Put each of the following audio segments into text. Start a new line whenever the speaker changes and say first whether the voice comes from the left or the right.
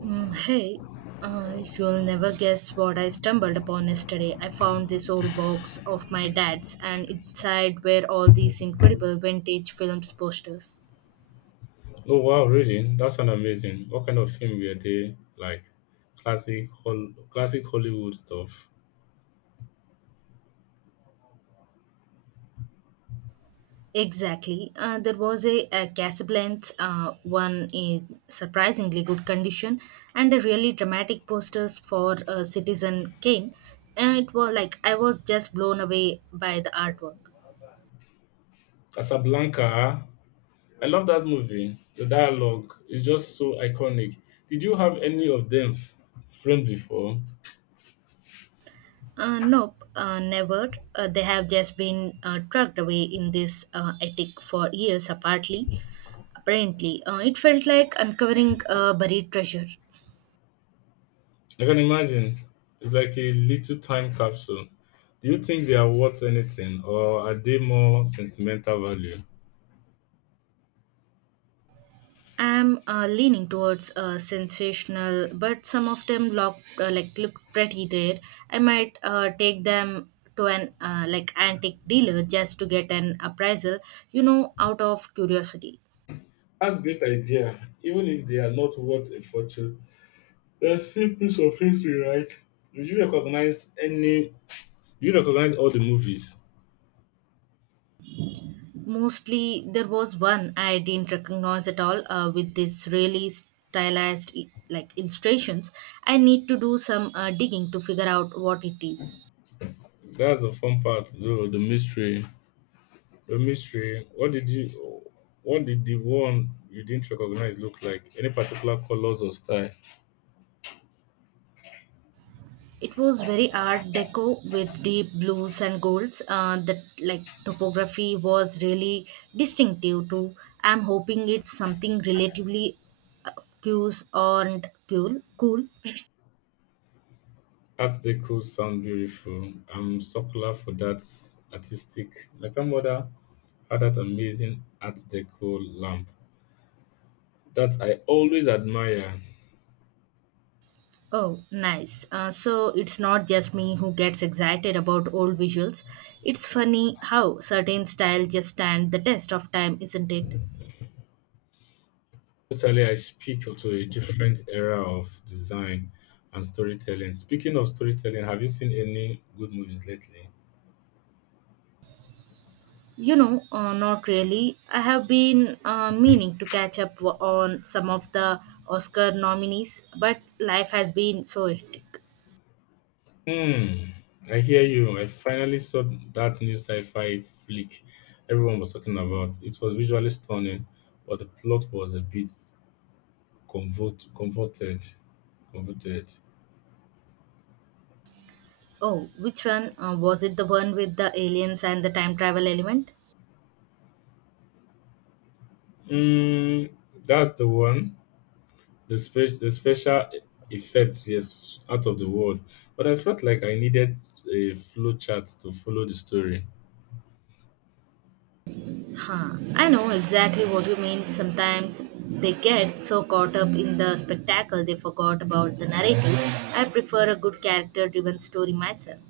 right: Mm, hey, you'll never guess what I stumbled upon yesterday. I found this old box of my dad's, and inside were all these incredible vintage films posters.
left: Oh wow, really? That sounds amazing. What kind of film were they like? Classic Hollywood stuff.
right: Exactly. There was a Casablanca, one in surprisingly good condition, and a really dramatic posters for Citizen Kane. And it was like I was just blown away by the artwork.
left: Casablanca. I love that movie. The dialogue is just so iconic. Did you have any of them f- Framed before?
right: Nope, never. They have just been tucked away in this attic for years, apparently. Apparently, it felt like uncovering a buried treasure.
left: I can imagine. It's like a little time capsule. Do you think they are worth anything, or are they more sentimental value?
right: I'm leaning towards sensational, but some of them look look pretty rare. I might take them to an antique dealer just to get an appraisal, you know, out of curiosity.
left: That's a great idea. Even if they are not worth a fortune, there's still piece of history, right? Did you recognize any? You recognize all the movies.
right: Mostly, there was one I didn't recognize at all, with this really stylized illustrations. I need to do some digging to figure out what it is.
left: That's the fun part, though. The mystery. What did the one you didn't recognize look like? Any particular colors or style?
right: It was very art deco with deep blues and golds. The topography was really distinctive too. I'm hoping it's something relatively obtuse and cool.
left: Articles sound beautiful. I'm so glad for that artistic. My grandmother had that amazing Art Deco lamp that I always admire.
right: Oh, nice. So it's not just me who gets excited about old visuals. It's funny how certain styles just stand the test of time, isn't it?
left: Totally, I speak to a different era of design and storytelling. Speaking of storytelling, have you seen any good movies lately?
right: You know, not really. I have been meaning to catch up on some of the Oscar nominees, but life has been so hectic.
left: Hmm, I hear you. I finally saw that new sci-fi flick everyone was talking about. It was visually stunning, but the plot was a bit converted. Converted.
right: Oh, which one? Was it the one with the aliens and the time travel element?
left: Hmm, that's the one. The special effects yes, out of the world, but I felt like I needed a flow chart to follow the story.
right: Huh. I know exactly what you mean. Sometimes they get so caught up in the spectacle they forgot about the narrative. I prefer a good character driven story myself.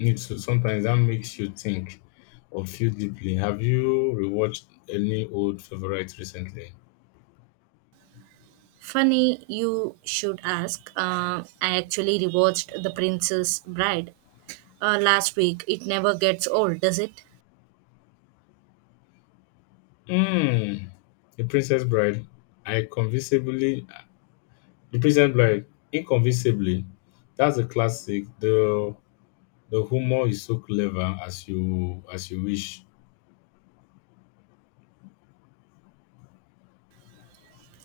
left: Need to sometimes that makes you think or feel deeply. Have you rewatched any old favorite recently?
right: Funny, you should ask. I actually rewatched The Princess Bride last week. It never gets old, does it?
left: Mm, The Princess Bride. I convincingly The Princess Bride. Inconvincibly. That's a classic. The humor is so clever as you wish.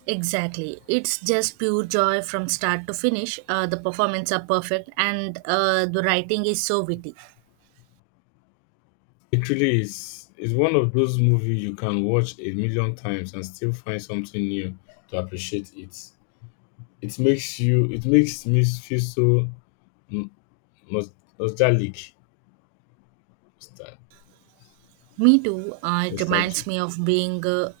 right: Exactly. It's just pure joy from start to finish. The performances are perfect and the writing is so witty.
left: It really is. It's one of those movies you can watch a million times and still find something new to appreciate it. It makes you. It makes me feel so n- nos- nostalgic. Nostal-
right: Me too. It reminds
left: Nostalgic.
right: me of being a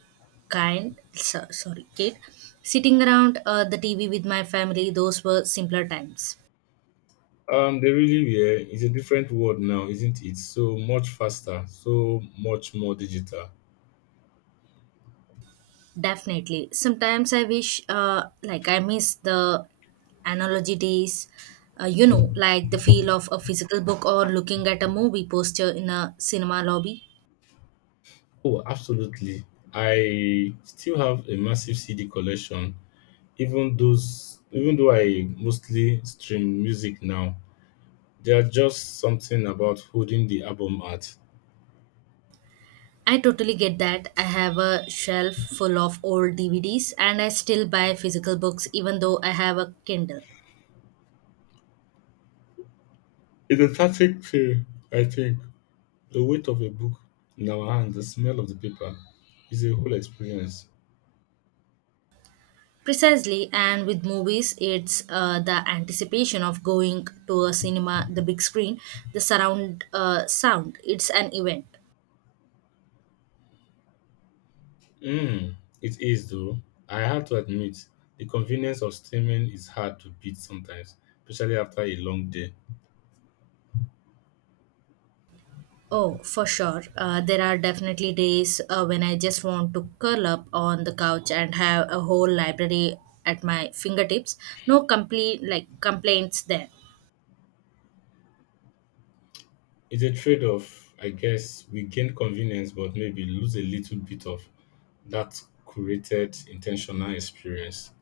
right: kid, sitting around the TV with my family. Those were simpler times.
left: They really were. It's a different world now, isn't it? So much faster, so much more digital.
right: Definitely. Sometimes I wish, I miss the analogy days, you know, like the feel of a physical book or looking at a movie poster in a cinema lobby.
left: Oh, absolutely. I still have a massive CD collection, even though I mostly stream music now. There's just something about holding the album art.
right: I totally get that. I have a shelf full of old DVDs and I still buy physical books even though I have a Kindle.
left: It's a static thing, I think. The weight of a book in our hand, the smell of the paper, is a whole experience.
right: Precisely, and with movies, it's the anticipation of going to a cinema, the big screen, the surround sound. It's an event.
left: Mm, it is, though. I have to admit, the convenience of streaming is hard to beat sometimes, especially after a long day.
right: Oh, for sure. There are definitely days when I just want to curl up on the couch and have a whole library at my fingertips. No complete like complaints there.
left: It's a trade off, I guess. We gain convenience, but maybe lose a little bit of that curated, intentional experience.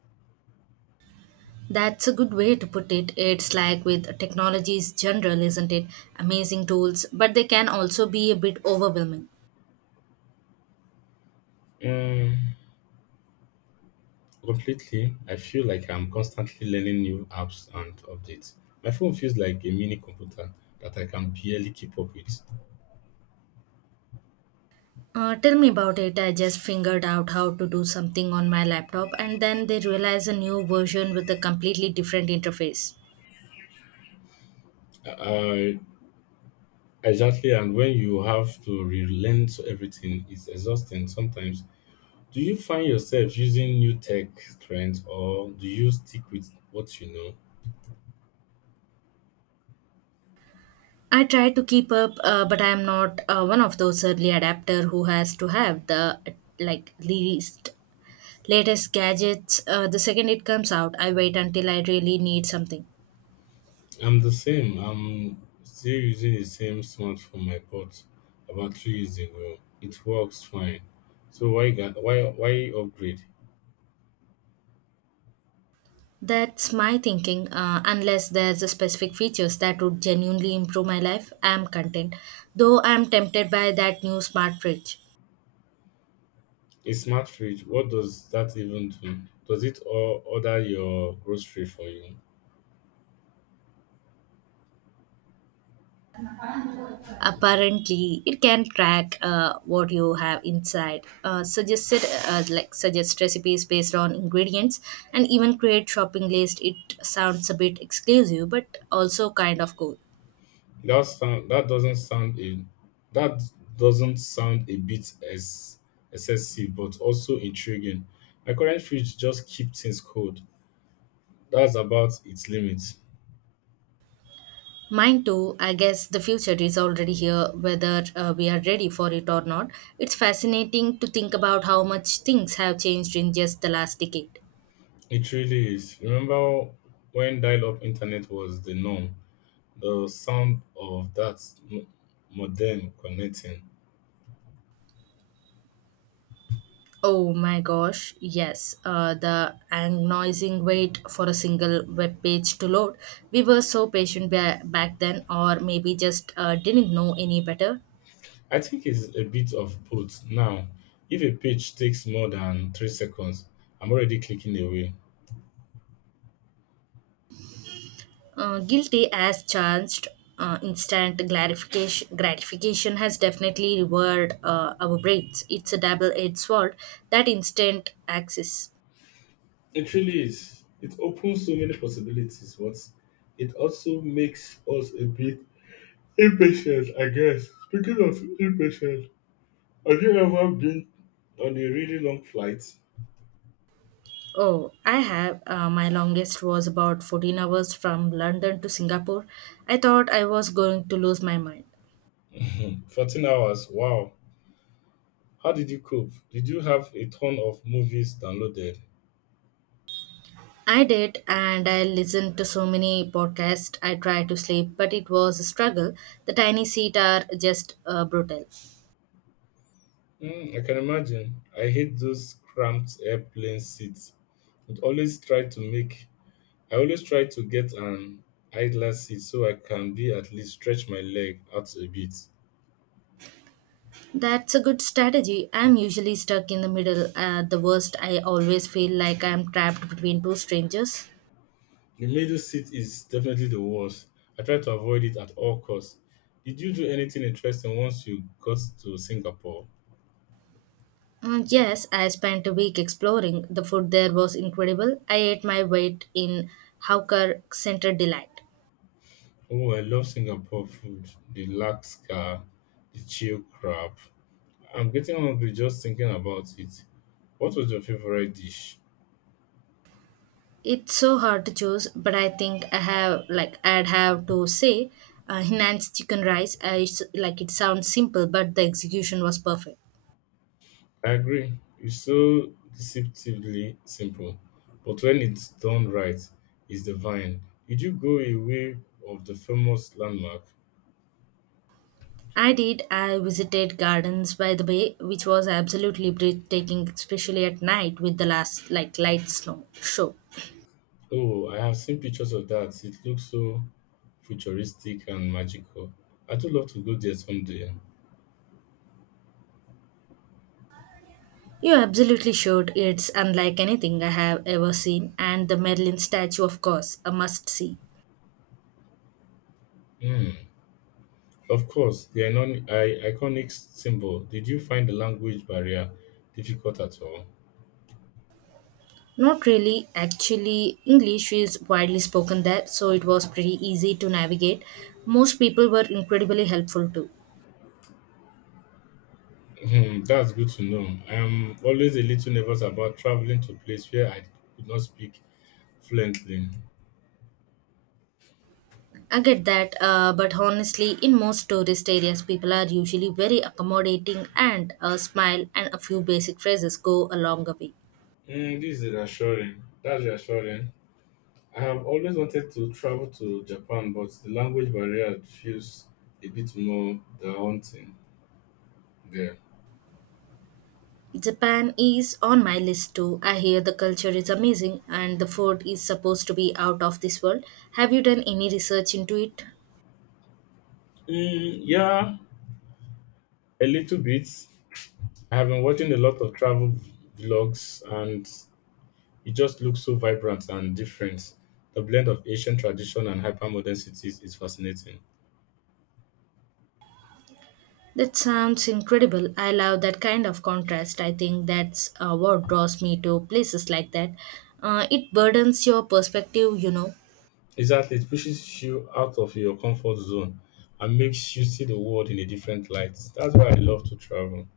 right: That's a good way to put it. It's like with technologies general, isn't it? Amazing tools, but they can also be a bit overwhelming.
left: Mm, completely, I feel like I'm constantly learning new apps and updates. My phone feels like a mini computer that I can barely keep up with.
right: Tell me about it. I just figured out how to do something on my laptop, and then they realized a new version with a completely different interface.
left: Uh, exactly, and when you have to relearn to everything, it's exhausting sometimes. Do you find yourself using new tech trends or do you stick with what you know?
right: I try to keep up, but I am not one of those early adapter who has to have the like least latest gadgets. The second it comes out, I wait until I really need something.
left: I'm the same. I'm still using the same smartphone I bought about three years ago. It works fine. So why ga- why upgrade?
right: That's my thinking. Unless there's a specific features that would genuinely improve my life, I am content. Though I am tempted by that new smart fridge.
left: A smart fridge, what does that even do? Does it or order your grocery for you?
right: Apparently it can track what you have inside, suggest recipes based on ingredients and even create shopping list. It sounds a bit exclusive but also kind of cool.
left: That sound that doesn't sound a that doesn't sound a bit as excessive, but also intriguing. My current fridge just keeps things cold. That's about its limit.
right: Mine too. I guess the future is already here, whether we are ready for it or not. It's fascinating to think about how much things have changed in just the last decade.
left: It really is. Remember when dial-up internet was the norm? The sound of that m- modem connecting.
right: Oh my gosh, yes. The agonizing wait for a single web page to load. We were so patient back then, or maybe just didn't know any better.
left: I think it's a bit of both. Now, if a page takes more than three seconds, I'm already clicking away.
right: Guilty as charged. Instant gratification has definitely revered our brains. It's a double-edged sword. That instant access.
left: It really is. It opens so many possibilities, but it also makes us a bit impatient, I guess. Speaking of impatient, have you ever been on a really long flight?
right: Oh, I have. My longest was about 14 hours from London to Singapore. I thought I was going to lose my mind.
left: 14 hours, wow. How did you cope? Did you have a ton of movies downloaded?
right: I did, and I listened to so many podcasts. I tried to sleep, but it was a struggle. The tiny seat are just brutal.
left: Mm, I can imagine. I hate those cramped airplane seats. It always try to make I always try to get an idler seat so I can be at least stretch my leg out a bit.
right: That's a good strategy. I'm usually stuck in the middle. At the worst, I always feel like I'm trapped between two strangers.
left: The middle seat is definitely the worst. I try to avoid it at all costs. Did you do anything interesting once you got to Singapore?
right: Yes, I spent a week exploring. The food there was incredible. I ate my weight in Hawker Center Delight.
left: Oh, I love Singapore food. The laksa, the chill crab. I'm getting hungry just thinking about it. What was your favorite dish?
right: It's so hard to choose, but I think I have like I'd have to say Hainan's chicken rice. It sounds simple, but the execution was perfect.
left: I agree. It's so deceptively simple, but when it's done right, it's divine. Did you go away of the famous landmark?
right: I did. I visited gardens by the bay, which was absolutely breathtaking, especially at night with the last like light snow show.
left: Oh, I have seen pictures of that. It looks so futuristic and magical. I do love to go there someday.
right: You absolutely should. It's unlike anything I have ever seen, and the Merlin statue, of course, a must see.
left: Hmm. Of course, the iconic symbol. Did you find the language barrier difficult at all?
right: Not really. Actually, English is widely spoken there, so it was pretty easy to navigate. Most people were incredibly helpful too.
left: Hmm, that's good to know. I am always a little nervous about traveling to a place where I could not speak fluently.
right: I get that, but honestly, in most tourist areas, people are usually very accommodating, and a smile and a few basic phrases go a long way.
left: Mm, this is reassuring. That's reassuring. I have always wanted to travel to Japan, but the language barrier feels a bit more daunting there.
right: Japan is on my list too. I hear the culture is amazing and the food is supposed to be out of this world. Have you done any research into it?
left: Mm, yeah, a little bit. I have been watching a lot of travel vlogs, and it just looks so vibrant and different. The blend of Asian tradition and hypermodern cities is fascinating.
right: That sounds incredible. I love that kind of contrast. I think that's what draws me to places like that. It burdens your perspective, you know.
left: Exactly. It pushes you out of your comfort zone and makes you see the world in a different light. That's why I love to travel.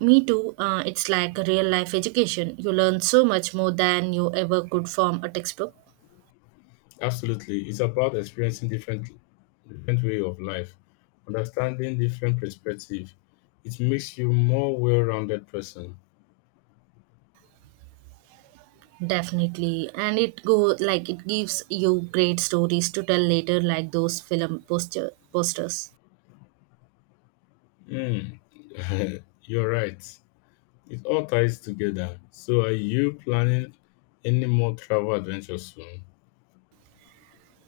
right: Me too. It's like a real life education. You learn so much more than you ever could from a textbook.
left: Absolutely. It's about experiencing different way of life, understanding different perspective. It makes you more well-rounded person.
right: Definitely, and it go like it gives you great stories to tell later, like those film posters.
left: Mm. You're right. It all ties together. So are you planning any more travel adventures soon?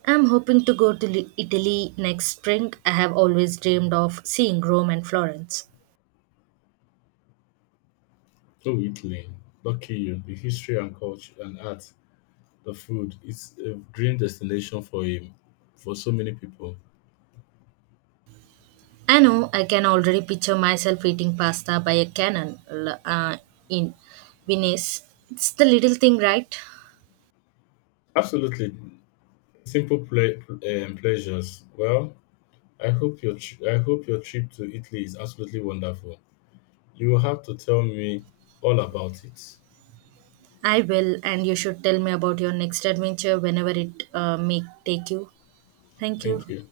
right: I'm hoping to go to Italy next spring. I have always dreamed of seeing Rome and Florence.
left: Oh, Italy. Lucky you. The history and culture and art. The food, it's a dream destination for him, for so many people.
right: I know I can already picture myself eating pasta by a cannon l- in Venice. It's the little thing, right?
left: Absolutely. Pleasures. Well, I hope your trip to Italy is absolutely wonderful. You will have to tell me all about it.
right: I will, and you should tell me about your next adventure whenever it may take you. Thank you.
left: Thank you.